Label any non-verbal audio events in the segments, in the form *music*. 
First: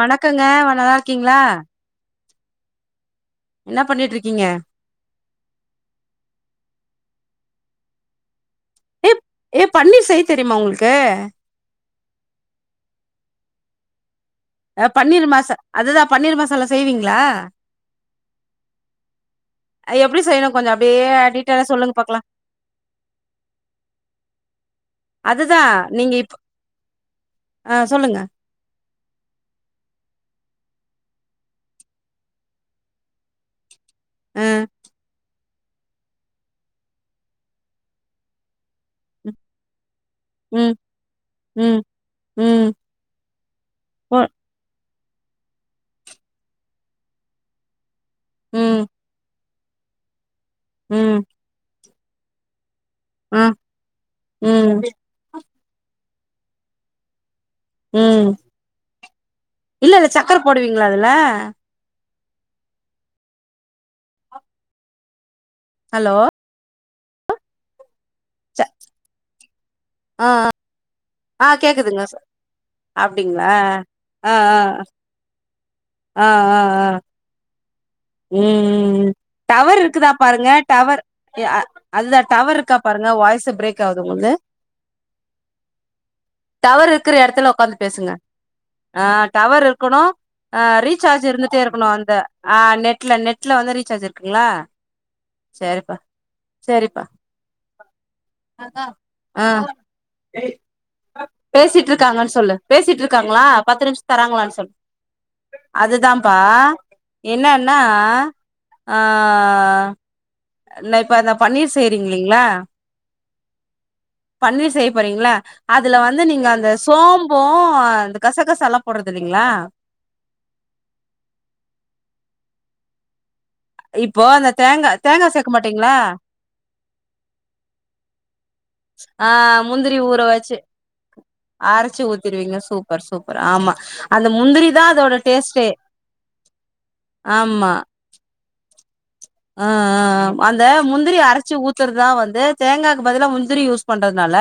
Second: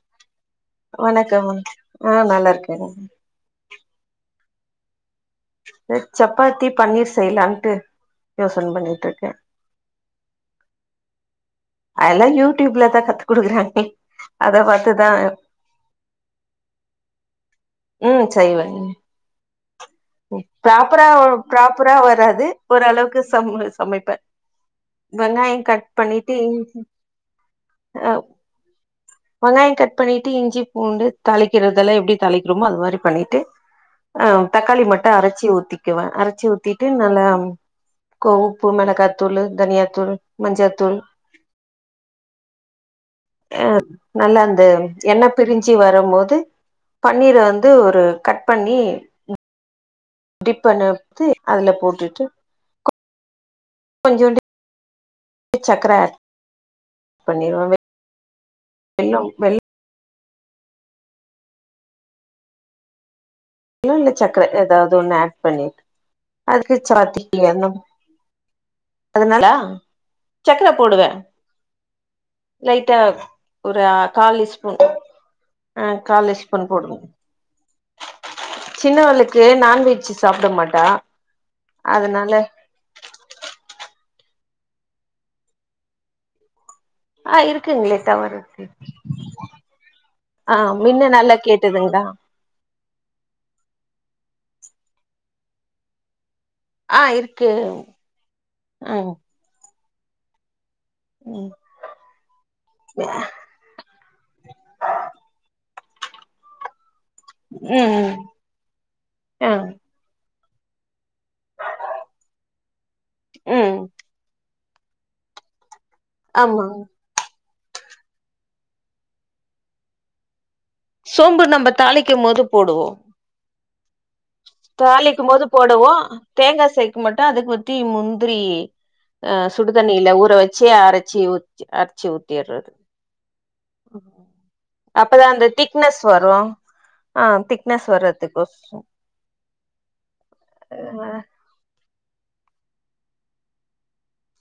வணக் கோக்கங்க நல்லா இருக்கீங்களா வணக்கம் ஆ நல்லா இருக்கேங்க என்ன பண்ணிட்டு இருக்கீங்க சப்பாத்தி பன்னீர் செய்லான்ட்டு யோசனை பண்ணிட்டு ஏ இருக்க ஏ பன்னீர் செய்ய தெரியுமா உங்களுக்கு அதெல்லாம் யூடியூப்லதான் கத்து குடுக்குறாங்களே அ பன்னீர் மாசா அதுதா பன்னீர் மசாலா செய்வீங்களா ம் செய்வேங்க எப்டி செய்யணு கொஞ்சோ அப்டியே ப்ராப்பரா டீட்டெய்லா சொல்லுங்க ப்ராப்பரா பாக்கலா வராது ஓரளவுக்கு சம் சமைப்பே வெங்காயோ அதுதா கட் நீங்க பண்ணிட்டு இப் இஞ்சி ஆ சொல்லுங்க வெங்காயம் கட் பண்ணிட்டு இஞ்சி பூண்டு தாளிக்கிறது எல்லாம் எப்படி தாளிக்கிறோமோ அது மாதிரி பண்ணிட்டு அ ஆ தக்காளி மட்டோ அரைச்சி ஊத் ஊத்திக்குவேன் அரைச்சி ஊத்திட்டு நல்லா கொ உப்பு மிளகாத்தூளு தனியாத்தூளு ம் ம் ம் ஆ போ நல்லா இருந்து எண்ணெ பிரிஞ்சு வரும்போது பன்னீர வந்து ஒரு கட் பண்ணி ம் டிப் அனப்து அதுல போட்டு *unintelligible* ம் ம் சக்கர பண்ணிருவோமே ம் வெல்லம் வெல்லம் இல்ல இல்ல சக்கர போடுவீங்களா அதுல வெல்ல இல்ல சக்கர ஏதாவது ஒண்ண ஆட் பண்ணிட் ஹலோ அதுக்கு சராத்திக்கு எண்ணம் ச அதனால சக்கர போடுவே ஆ கேக்குதுங்க சா லைட்டா அப்டிங்களா ஒரு ஆ கால் ஆ ஸ்பூன் ஆ கால் ஆ ஸ்பூன் ஆ போடுங் ம் ம் டவர் நான்வெஜ் இருக்குதா சாப்ட பாருங்க மாட்டா டவர் அ அதுதா அதனால டவர் இருக்கா பாருங்க வாய்ஸ் பிரேக் ஆவுது உங்ளுது டவர் இருக்ற ஆ எடத்துல உக்காந்து இருக்குங்களே பேசுங்க டவர் இருக்கு ஆ டவர் இருக்குணு ஆ அ மின்ன ரீசார்ஜ் நல்லா இருந்துட்டே இருக்குணு கேட்டுதுங்களா அந்த ஆ நெட் இல்ல நெட்ல வந்து ரீசார்ஜ் இருக்குங்களா செரிப்பா ஆ இருக்கே ம் ஏய் ம் பேசிட்டு இருக்காங்கன்னு சொல்லு பேசிட்டு இருக்காங்களா பத்து நிமிஷ தராங்களான்னு சொல்லு அதுதான்ப்பா என்ன ம் னா ம் ஆ ஆ நெட் இப்ப இந்த பன்னீர் செய்றீங்களா ம் பனீர் செய்யப்போறீங்களா அதுல வந்து நீங்க ஆமா அந்த சோம் இப்போ இந்தந கசகசா லா போட்றது இல்லைங்களா சோம்பு நம்ம தாளிக்கு போது போடுவோம் இப் தாளிக்கும்போது போடுவோ தேங்கா சேக்க மாட்டோ அத பத்தி முந் த்ரி அ சுடுதண்ணில ஊற வச்சு அரைச்சி ஊத் அரச்சு அரைச்சி ஊத்திருவீங்க ஊத்திடுறது சூப்பர் சூப்பர் ஆமா அந்த முந்திரி தா அதோட அப்பதா அந்த டேஸ்ட்டே திக்னஸ் வரும் ஆ திக்னஸ் வர்றதுக்கு ம்ம் அந்த ஆ முந்திரி அரைச்சு ஊத் த்றதுதா வந்து தேங்காக்கு பதிலா முந்திரி யூஸ் பண்றதுனால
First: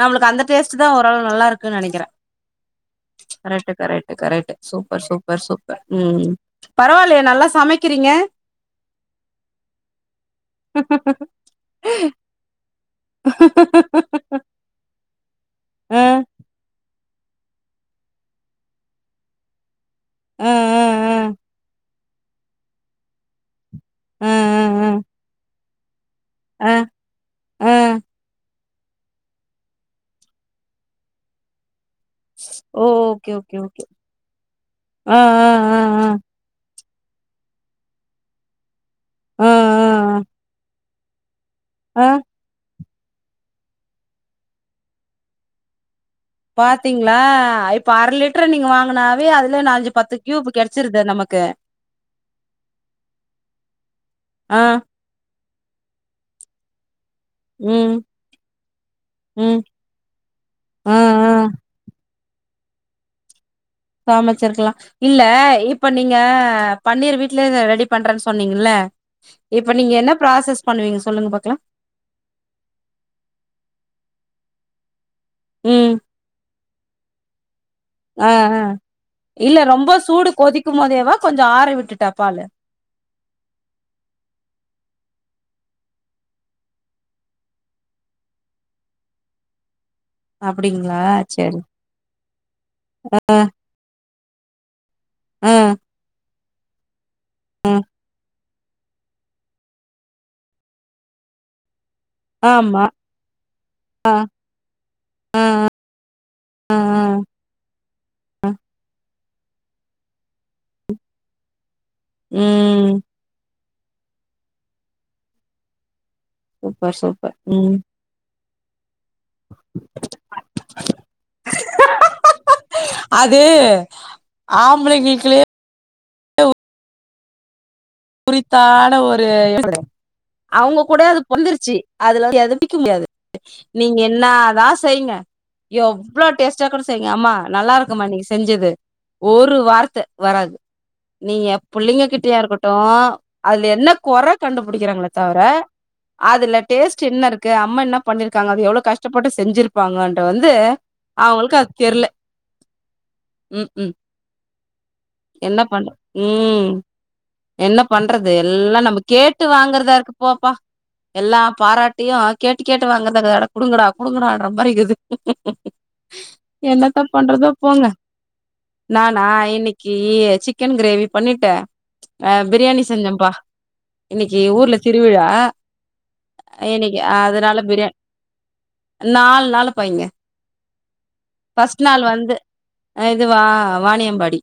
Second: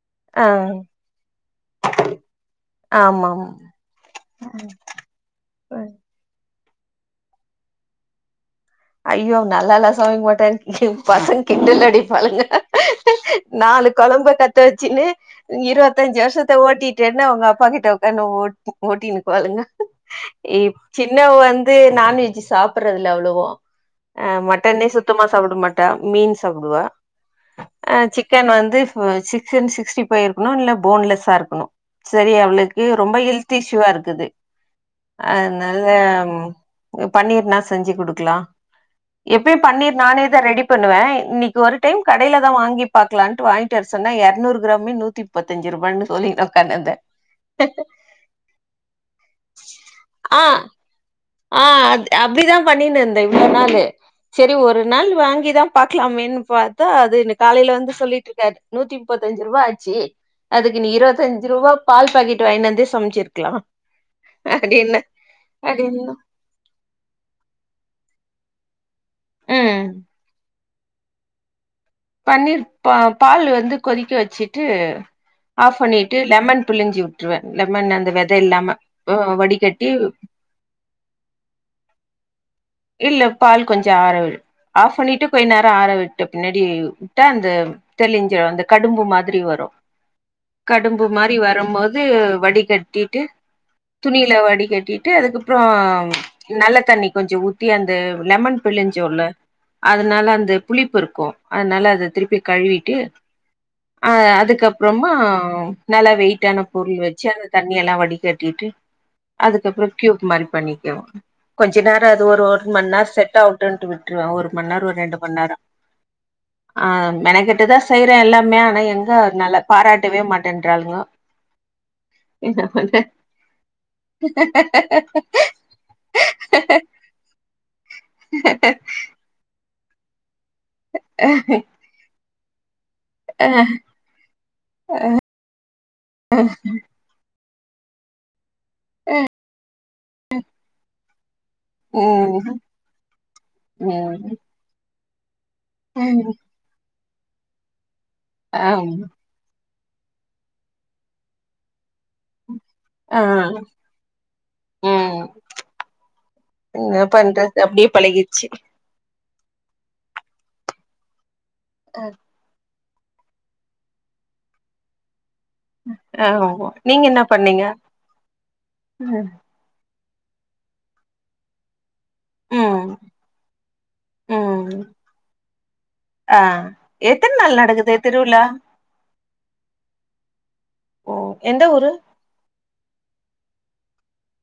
நம்மளுக்கு அந்த ஆ டேஸ்ட்ட் தா ஓரளவு நல்லா இருக்குன்னு நெனைக்கிறே ஆமா கரெக்ட கரக்ட கரெக்ட் ஆமா சூப்பர் சூப்பர் சூப்பர் ம் பரவால்லயே நல்லா சமைக்கிறீங்க ஐயோ நல்லால்லா சமைங்க மாட்டோ எ பசங்க கிண்டல்லடிப்பாளுங்க நாலு கொழம்பு கத்து வச்சின்னு ஆ இருவத்தஞ்சு வருஷத்த ஓட்டிட் என்ன அவங்க அப்பா கிட்ட உக்காந்து ஓட் ஓட்டின்னுருப்பாளுங்க ஆ இ சின்னவ வந்து நான்வெஜ்ஜி சாப்டுறதுல்ல அவ்ளோவா ஆ ஆ அஹ் மட்டனே ஆ சுத்தமா சாப்ட மாட் மீன் ஆ சாப்பிடுவா ஆ ஆ ஆஹ் சிக்கன் வந்து ப்ப சிக்கன் சிக்ஸ்டி பைவ் இருக்கணு. இல்ல, போன்லெஸ்ஸா இருக்கணு செரி ஓ அவ்ளுக்கு ரொம்ப ஓகே ஹெல்த் ஓகே ஓகே இஷ்யூவா இருக்குது ஆ ஆ ஆ அதனால பன்னீர்னா செஞ்சு குடுக்கலா ஆ ஆ எப்பயும் பன்னீர் நானே ஆ தா ரெடி பண்ணுவே இன்னிக் கு ஒரு டைம் ஆ கடையில தா வாங்கி பாக்குலான்ட்டு வாங்கிட்ட வர சொன்னா இருநூறு கிராமே நூத்தி முப்பத்தெஞ்சி ரூபான்னு பாத்தீங்ளா இப்ப அர லிட்டரு நீங்க வாங்கனாவே அதுல நாலஞ்சு பத்து கியூப் கெடைச்சிருது நம்ம ஆஹ் அ அப்டிதா பண்ணிருனுந்த இவ்ளோ நாளு செரி ஆ ஒரு நாள் வாங்கிதா பாக்கலாமேன்னு பாத்தா அ து காலையில ம் வந்து சொல்லிட்டு இருக்காரு நூத்தி முப்பத்தஞ்சு ம் ரூபா ஆச்சு அதுக்கு நீ ஆ ஆ இருபத்திஞ்சு ரூபா பால் பாக்கெட் ரெண்டு வாங்கின்னு வந்தே சமைச்சிருக்கலா சமைச்சிருக்கலா இல்ல இப்ப அப்படின்னு. நீங்க பன்னீர் வீட்டுலயே ரெடி பண்றேன்னு சொன்னீங்கல்ல இப்ப ம். நீங்க என்ன ப்ராசஸ் பண்ணுவீங்க சொல்லுங்க பாக்கலா பன்னீர் பா பால் வந்து கொதிக்க வச்சிட்டு ஆஃப் ம் பண்ணிட்டு லெமன் புழிஞ்சி விட்டுருவே லெமன் அந்த ஆ வெத ஆ இல்லாம அஹ் இல்ல ரொம்ப வடிகட்டி சூடு கொதிக்கும் போதேவா கொஞ்சோ ஆற விட்டுட்டா பாலு இல்ல பால் கொஞ்சம் ஆர விடு ஆஃப் பண்ணிட்டு கொஞ்ச நேர ஆர விட்ட பின்னாடி விட்டா அந்த தெளிஞ்சிட அந்த கடும்பு மாத்ரி வரும் அப்டிங்களா கடும்பு மாரி சேரி வரும்போது வடிகட்டிட்டு துணில வடி கட்டிட் டு ஆ அதுக்கப்புறோ நல்ல தண்ணி கொஞ்சோ தி அந்த லெமன் பிழிஞ்சோல அதனால அந்த புளிப்பு இருக்கும் அதனால அது திருப்பி ஆமா கழுவிட்டு அஹ் அதுக்கப்புறமா நல்லா வெயிட்டான ஆ ஆ பொருள் வச்சு அது தண்ணி எல்லாம் வடி கட்டிட்டு அதுக்கப்புறோ கியூப்மாரி பண்ணிக்கவு கொஞ்ச நேர அ அது ஒரு ஒரு மண் ம் நேரோ செட் ஆவு ட்டுண்டு விட்டுருவே ஒரு மண்நேரோ ஒரு ரெண்டு மண் நேரோ ஆ, சூப்பர் சூப்பர் ம் மெனக்கெட்டுதா செய்றே எல்லாமே ஏ நல்லா பாராட்டவே மாட்டேன்றாளுங்க என்ன பண்ண அது ஆம்பளைங்களுக்குள்ளயே உரித்தான ஒரு அவுங்க கூட அது பொந்துருச்சு அதுலருந்து எது பிரிக்க முடியாது நீங்க என்னாதா செய்ங்க எவ்ளோ டேஸ்டா கூட செய்ங்க அம்மா நல்லாருக்குமா நீங்க செஞ்சது ஒரு வார்த்த வராது நீங்க எம்பிள்ளைங்க கிட்டயா ம் இருக்கட் டு அதுல என்ன கொற ம் கண்டுபிடிக்கிறாங்கள தவர ம் அதுல டேஸ்ட் என்ன இருக்கு அம்மா என்ன பண்ணிருக்காங்க அப்டி எவ்ளோ ஆமா கஷ்டபட்டு செஞ்சிருக் ப்பாங்கன்றது வந்து அவங்களுக்கு அது தெர்ல ஆ ம் ம் ம் என்ன பண்ற ம் என்ன பண்றது என்ன அப்டியே பண்றது பழகிடுச்சு எல்லா நம்ம கேட் கேட்டு வாங்கறதா இருக்கு போப்பா எல்லா பாராட்டியே ஆகாட்டி கேட்டு வாங்கறதா இருக்குது அட குடுங்குடா குடுங்கடான்ற மாரி இருக்குது ஆமா எனத்த நீங்க என்ன பண்றதோ பண்ணீங்க போங்க நானா இன்னிக்கு ஏ சிக்கன் கிரேவி பண்ணிட்டே அ பிரியாணி ம் செஞ்சம்ப்பா இன்னைக்கு ஊர்ல ம் திருவிழா ஆ இன்னைக்கு எத்தன அதனால நாள் பிரியா நடக்குது திருவிழா நாலு நாளுப்பா இங்க ஓ எந்த ஃபர்ஸ்ட் ஊரு நாள் வந்து அ இதுவா வாாணியம்பாடி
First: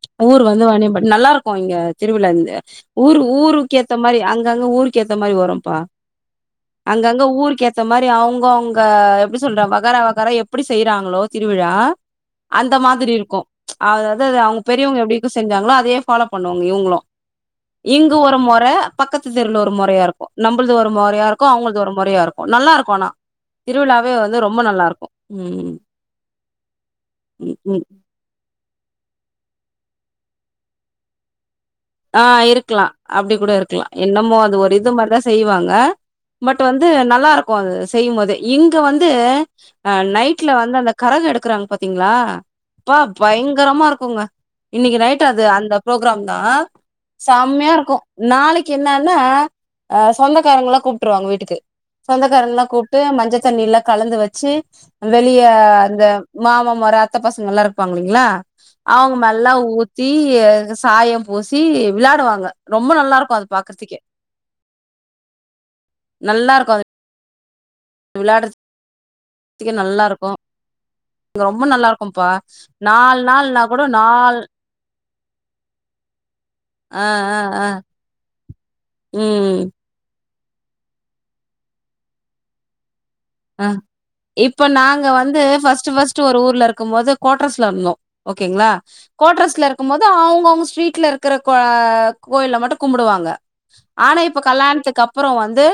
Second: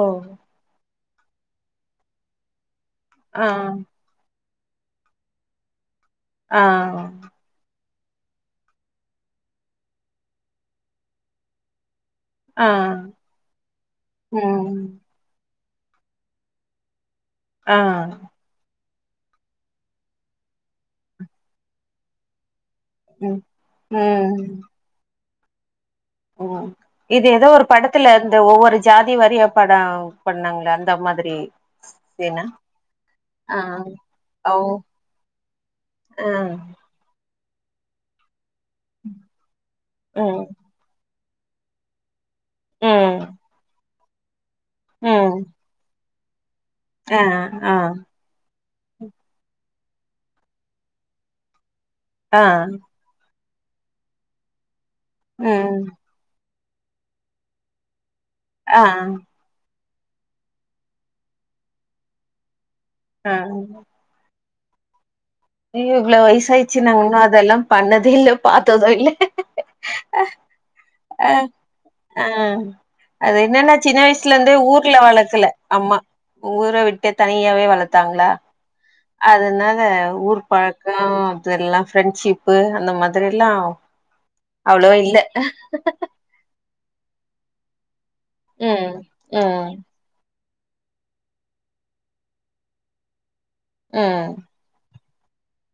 ஓ ஊர் வந்து வாணியம்பாடி நல்லாருக்கு இங்க திருவிழா இந்து ஊரு ஆ ஊருக்கு ஏத்த மாரி அங் அங்கங்க ஊருக்கு ஏத்த மாரி வரும்ப்பா ஆ அங்கங்க ஊருக்கு ஏத் த மாரி அவங்கவுங்க எப்படி சொல்ற வகார வகார எப்படி செய்றாங்ளோ திருவிழா ஆ அந்த மாரி இருக்கும் அதாவ்து அவங்க ம் பெரியவங்க எப்டிக்கு செஞ்சாங்களோ அதே ஃபாலோ பண்ணுவாங்க இவங்களு ஆ இங்கு ஒரு மொற பக்கத்து தேருவுல ஒரு மொறையா இருக்கு நம்பள்து ஒரு மொறையா இருக்கும் அவங்கள்து ஒரு மொறையா இருக்கும் நல்லா இருக்கும் போனா ம் திருவிழாவே வந்து ரொம்ப நல்லா இருக்கு உம் உம் இது ஏதோ ஒரு படத்துல இருந்து ஒவ்வொரு ஜாதி வாரியா படம் பண்ணாங்கள அந்த மாதிரி சீனா ஆஹ் இருக்கலாம அப்டி கூட ஆ இருக்கலா என்னமோ ஓ அது ஒரு இந்த மாரிதா செய்வாங்க ஆ பட் வந்து நல்லா இருக்கு து செய்யும் போதே இங்க வந்து ம் நைட்ல வந்து அந்த கரக எடுப் டுக்குறாங்க பாத்தீங்களா அப்பா ம் பயங்கரமா இருக்கு க்குங்க இன்னிக்கு நைட் ம் அது அந்த ப்ரோக் க்ராம் தா ஆ செமையா ஆ இருக்கு நாளிக் என்னன்னா ஹ் சொந்தக்காரங்களல்லா கூப்டுருவாங்க வீட்டுக்கு ஆ சொந்தக்கார எல்லா கூப்ட்டு மஞ்சள் தண்ணி எல்லா கலந்து வெச்சு வெளிய ம் அந்த மாமா மொர அத்த பசங்கெல்லா இருப்பாங்க இல்லிங்களா ஆ அவுங்க மேல்லா ஊத்தி த்தி சாயம் பூசி யி வெளடுவாங்க ரொம்ப நல்லா ஆ இருக்கு அது பாக்குறதுக்கே இவ்ளோ நல்லா இருக்கு வய்சாயிடுச்சு அது நாங்க இன்னு அதெல்லாம் பண்ணதே இல்ல விளாடுறதுக்கே பாத்தது இல்ல நல்லா இருக்கு இங்க அஹ் ரொம்ப நல்லா இருக்கும்ப்பா ஆஹ் நாலு அது நாள்னா என்னன்னா கூட சின்ன வயசுல நால் இருந்தே ஊர்ல வளக்கல அம்மா ஊர ஆ விட்டே ஆ தனியாவே ஆ வளத்தாங்களா ம் அதனால ஊரு பழக்கம் அது எல்லா ஃப்ரெண்ஷிப்பு அந்த மாரி அஹ இப்ப நாங்க வந்து ஃபர்ஸ்ட் ஃபர்ஸ்ட் ஒரு ஊர்ல இருக்கு இருக்கு போது குவோட்ரஸ்ல இருந்தோ ஓகேங்களா ம் கோட்ரஸ்ல ம் இருக்கும் போது அவங்க அவங்க ட்ரீட்ல இருக்கிற அ கோயில மட்டும் கும்புடுவாங்க ஆனா ம் இப்ப கல்லாணத்துக் அப் அப்புறோ வந்து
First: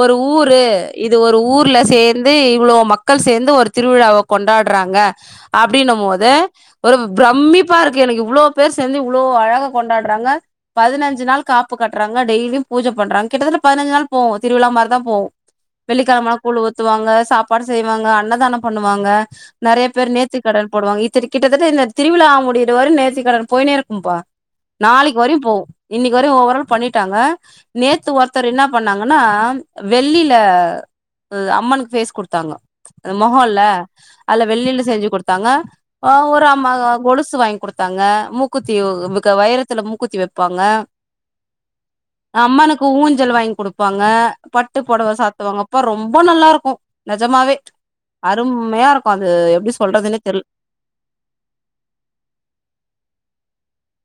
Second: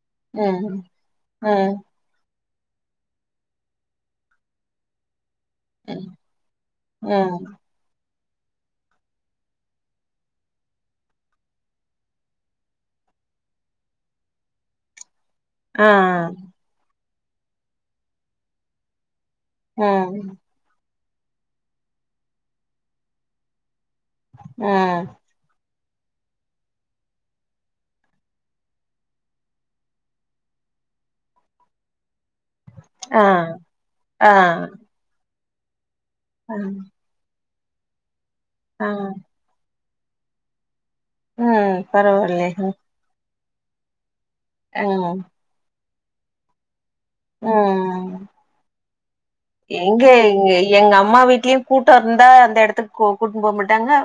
ஒரு ஊரு ம் இது ஒரு ம் ஊர்ல வந்து இவ்ளோ மக்கள் சேர்ந்து ஒரு திருவிழாவ கொண்டாற்றாங்க அப்டின்னு ம் போது ஒரு ம் பிரம்மிப்பா இருக்கு எனக்கு இவ்ளோ பேர் சேந்து இவளோ அழகா கொண்டாடுறாங்க பதினஞ்சு நாள் காப்பு கட்டுறாங்க டெய்லியு பூஐ பண்ணுறாங்க கிட்டத்தட்ட பதினஞ்சு நாள் போவோ திருவிழா மாரி தா போவோ ஆ வெள்ளிக்கழமனா கூல் வூத் ப்பாங்க சாப்பாடு செய்வாங்க அன்னதானம் பண்ணுவாங்க நெறைய பேர் ம் நேத்தி கடன் போடுவாங்க ஈத் கிட்டத்தட்ட இந்த திருவிழா முடியறவர நேர்த்தி கடன் போய்னே ருக் பா ம் நாளைக்கு வரைக்கு போவு இன்னிக்கு வரையு ஒவ்வொருநாள் பண்ணிட்டாங்க நேத்து ஒருத்தர் என்ன பண்ணாங்கன்னா வெள்ளில அம்மனுக்கு ஃபேஸ் கொடு தாங்க அ ஆ முகல்ல ஆ ஆ அதுல்ல வெள்ளில செஞ்சு கொடு தாங்க ஆ ஒரு அம்மா கொலுசு வாங் குடுத்தாங்க மூக் குத்தி ஆ வு வைரத்துல மூக் குத்தி வப்பாங்க ம் பரவால்லியே ஊஞ்சல் வாங்கி குடுப்பாங்க பட்டு புடவ சாத்துவாங்க பறோம் ரொம்ப நல்லா இருக்கு நெஜமாவே அரும்மையா இருக்கு அது எப்டி எங்கே சொல்றதுன்னே தெர்ல எங்க எங்க அம்மா வீட்லயு கூட்டோ இருந்தா அந்த இடத்துக்கு கூட்னுபோ ப்போட்டாங்க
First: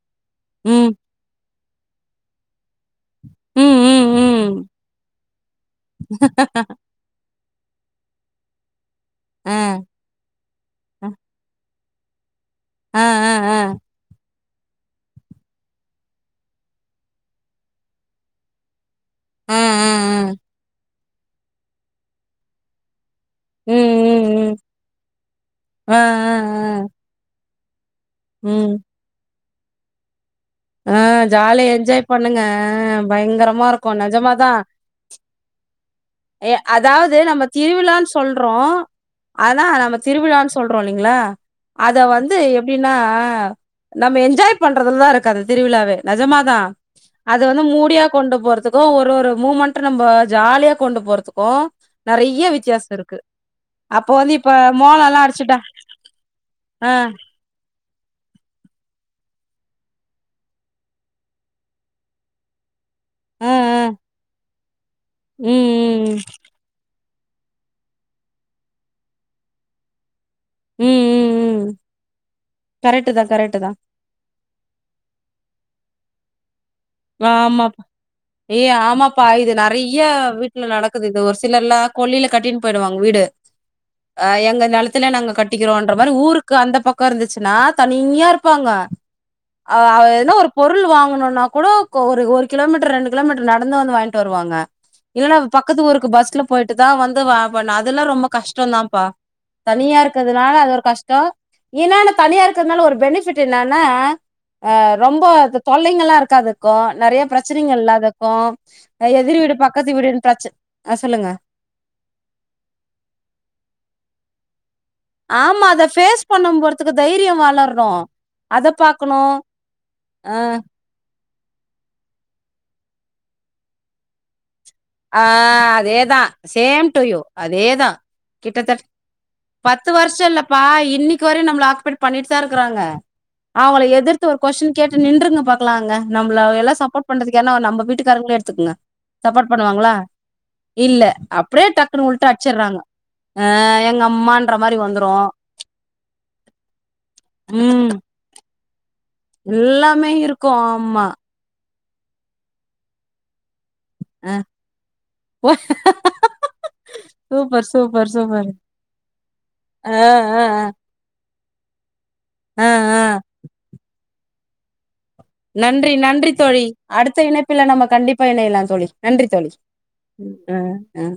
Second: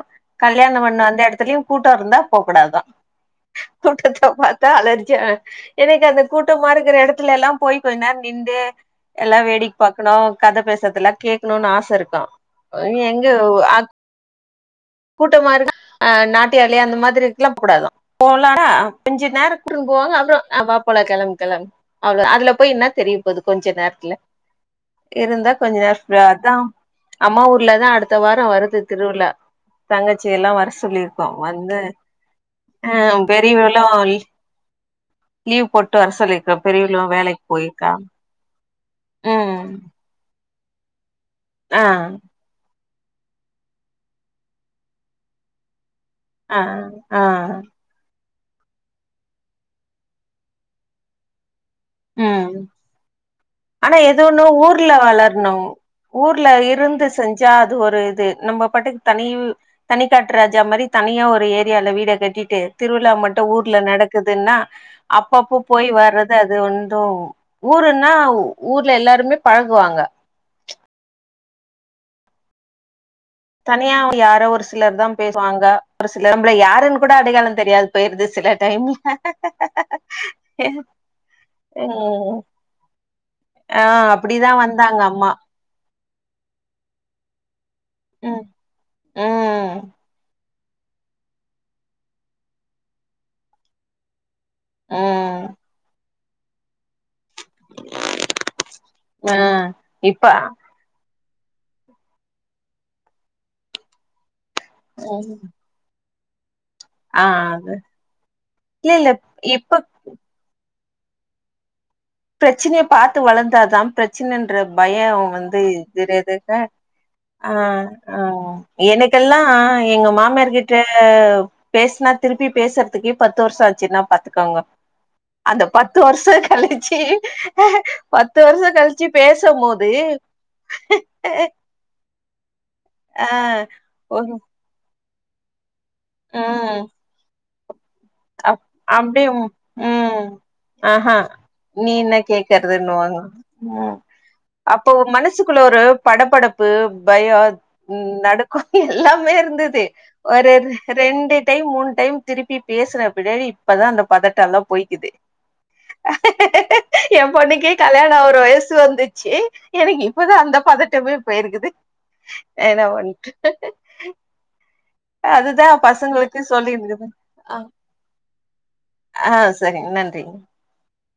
கல்யாணம் ம் பண்ண அந்த இடத்துலயும் கூட்டோ இருந்தா போக்கூடாதுதா ம் ம் கூட்டத்த ம் பாத்தா அலர்ஜிய அ எனக்கு அந்த கூட்டமா இருக்கிற இடத்துலல்லா போய் கொஞ்ச நேரோ நிண்டு எல்லா ஆ வேடிக் பா கதை பேசதுல கேட்கணு ஆசை இருக்கா நீ ஆ ஆ ஆ எங்க ஊ ஆ அத் கூட்டமா இருக்க அ நாட்டியாளியா அந்த மாதிரி இருக்கல்லாம் கூடாாதாம் போலனா கொஞ்ச நேரம் ஆ திரும்புவாங்க ஆ அப்புறம் அவ போல கிளம் கிளம் அவ்வளோ அதுல போய் என்ன தெரியும் து கொஞ்சோ ம் நேரத்துல ம் ம் இருந்தா கொஞ்சோ ஆ ஆ நேர அதான் அம்மா ஊரு இல்லதா அது அடுத்த வாரோ வருது திருவிலா சங்க ஆஹ் ஜாலியா என்ஜாய் பண்ணுங்க அ பயங்கரமா பெரியவளு இருக்கோ நிஜமாதா லீவ் போட்டு வர சொல்லிருக்கோ பெரியவளு அதாவது நம்ம வேலைக்கு போயிருக்கா திருவிலானு சொல்றோ அதா ம் நம்ம திருவிழா சொல்றோ இல்லீங்களா ஆ அத வந்து அப்படீன்னா நம்ம என்ஜாய் பண்றதுல தான் இருக்கு காது திருவிழாவே நெஜமாதா ஆ ஆ அது வந்து மூடியா கொண்டு போறதுக்கோ ஒரு ஒரு மூமெண்ட்டு நம்ப ஜாலியா கொண்டு போறதுக்கோ ம் ஆனா அப்போ எது வந்து ஒன்னு இப்ப ஊர்ல மோளம்லாம் அடிச்சுட்டா வளரணும் ஊர்ல ஆ இருந்து செஞ்சா அது ஒரு இது நம்ம பாட்டுக்கு தனி தனிக்காட்டு ராஜா மாரி தனியா ஒரு ஏரியால வீட கட்டிட்டு திருவிழாமட்டூ ஆ ஊர்ல ஆ நடக்குதுன்னா ம் அப்பப்போ போய் ம் வர்றது அது பண்றோ ஊருன்னா ஊர்ல எல்லாருமே பழகுவாங்க ம் ம் ம் கரட் தனியா யாரோ ஒரு சிலர் தா பேசுவாங்க ஒரு சிலம்பல யார் ஆமாப்பா ஏய் டைம்ல ஆமாப்பா இது நிறைய வீட்டுல நடக்குது இது ஒரு சிலர்ல்லா கொல்லில ம் கட்டினு போயிடுவாங்க வீடு ஆ அ அப்டிதா எங்க வந்தாங்க நெலத்துல நாங்க அம்மா கட்டிக்கிறோம்ன்ற இதுமாரி ஊருக்கு அந்த பக்கம் இருந்துச்சுன்னா தனியா ம் இருப்பாங்க அ ம் உ என்ன ஒரு பொருள் வாங்கணோனா கூட ஒரு கிலோமீட்டர் ரெண்டு கிலோமீட்டர் நடந்து வந்து வாங்கிட்டு வரனோ வருவாங்க இல்லன்னா ம் பக்கத்து ஒருருக்கு பஸ் போயிட்டு தா வந் ப அதுலா ரொம்ப கஷ்டோ தான்பா ஆ தனியா இப்ப இருக்கிறதுனால ஆ அது ஒரு கஷ்டோ ஏனா நா தனியா இருக்கிறதுனால ஒரு பெனிஃபிட் என்னன்னா ஆ ரொம்போ தொல்லைங்கலா இருக்கும் க்காது க்கு நெறைய அது பிரச்சனைங்க இல்லாதக்கு இல்ல அ இல்ல எதிர்வீடு இப்ப பக்கத்து வீடுன் பிரச் அ சொல்லுங்க பிரச்சனைய பாத்து வளந்தாதா பிரச்சனன்ற பய அவ வந்து ஆமா அத ஃபேஸ் பண்ணும் *unintelligible* போறதுக்கு தைரியோ ஆ வளரு அ அத பாக்கணு எனக்கெல்லா எங்க ஆ மாமியார்கிட்ட பேஸ்னா திருப்பி பேசறதுக்கே பத்து வர்ஷாச்சுன்னா பாத்துக்கோங்க ஆ அந்த பத்து அதேதா வருஷோ சேம் கழிச்சு டூ யூ அதேதா பத்து வருஷோ கிட்டத்தட் கழிச்சு பேசும் பத்து போது வர்ஷல்லப்பா இன்னிக்கு வர நம்மல ஆக்குபைடு பண்ணிட்டுதாருக்கறாங்க ஆ அவங்கள எதிர்த்து ஒரு கொஸ்டின் கே ச்சி நின்றுங்க பா க்லாங்க நம்ப்ள எல்லா ம் சப்போட் பண்றதுக் *unintelligible* நம்ப வீட்டு காரங்ளே அப் எடுத்துக்ங்க அப்டியே சப்போட் ம் ம் ஆஹ நீ டக்குன்னு என்ன உல்ட்டா அடிச்சிடுறாங்க கேக்கறதுன்னுவாங்கோ ம் எங்க அம்மான்ற மாரி அப்போ ஒ வந்துரு மனசுக்குள்ள ஒரு படபடப்பு பயோ ம் நடு க்கொ எல்லாமே இருந்துது எல்லாமே ஒரு இருக்கு ரெ ஆமா ரெண்டு டைம் மூன் டைம் திருப்பி பேசுன பின்னாடி இப்பதா அந்த அ பதட்டல்லா போய்க்கிது எ சூப்பர் பொண்ணுக்கே சூப்பர் கல்யாணோ ஆவற சூப்பர் வயசு வந்துச்சி அ எனக்கு இப்பதா அ அந்த பதட்டமே பெயிருக்குது அ அ என அ. பண்ட்டு அதுதா பசங்களுக்கு சொல்லியிருந்துது பில்ல நம்ம கண்டிப்பா இணையலா தோழி நன்றி தோழி சரிங்க நன்றிங்க ம் அ அ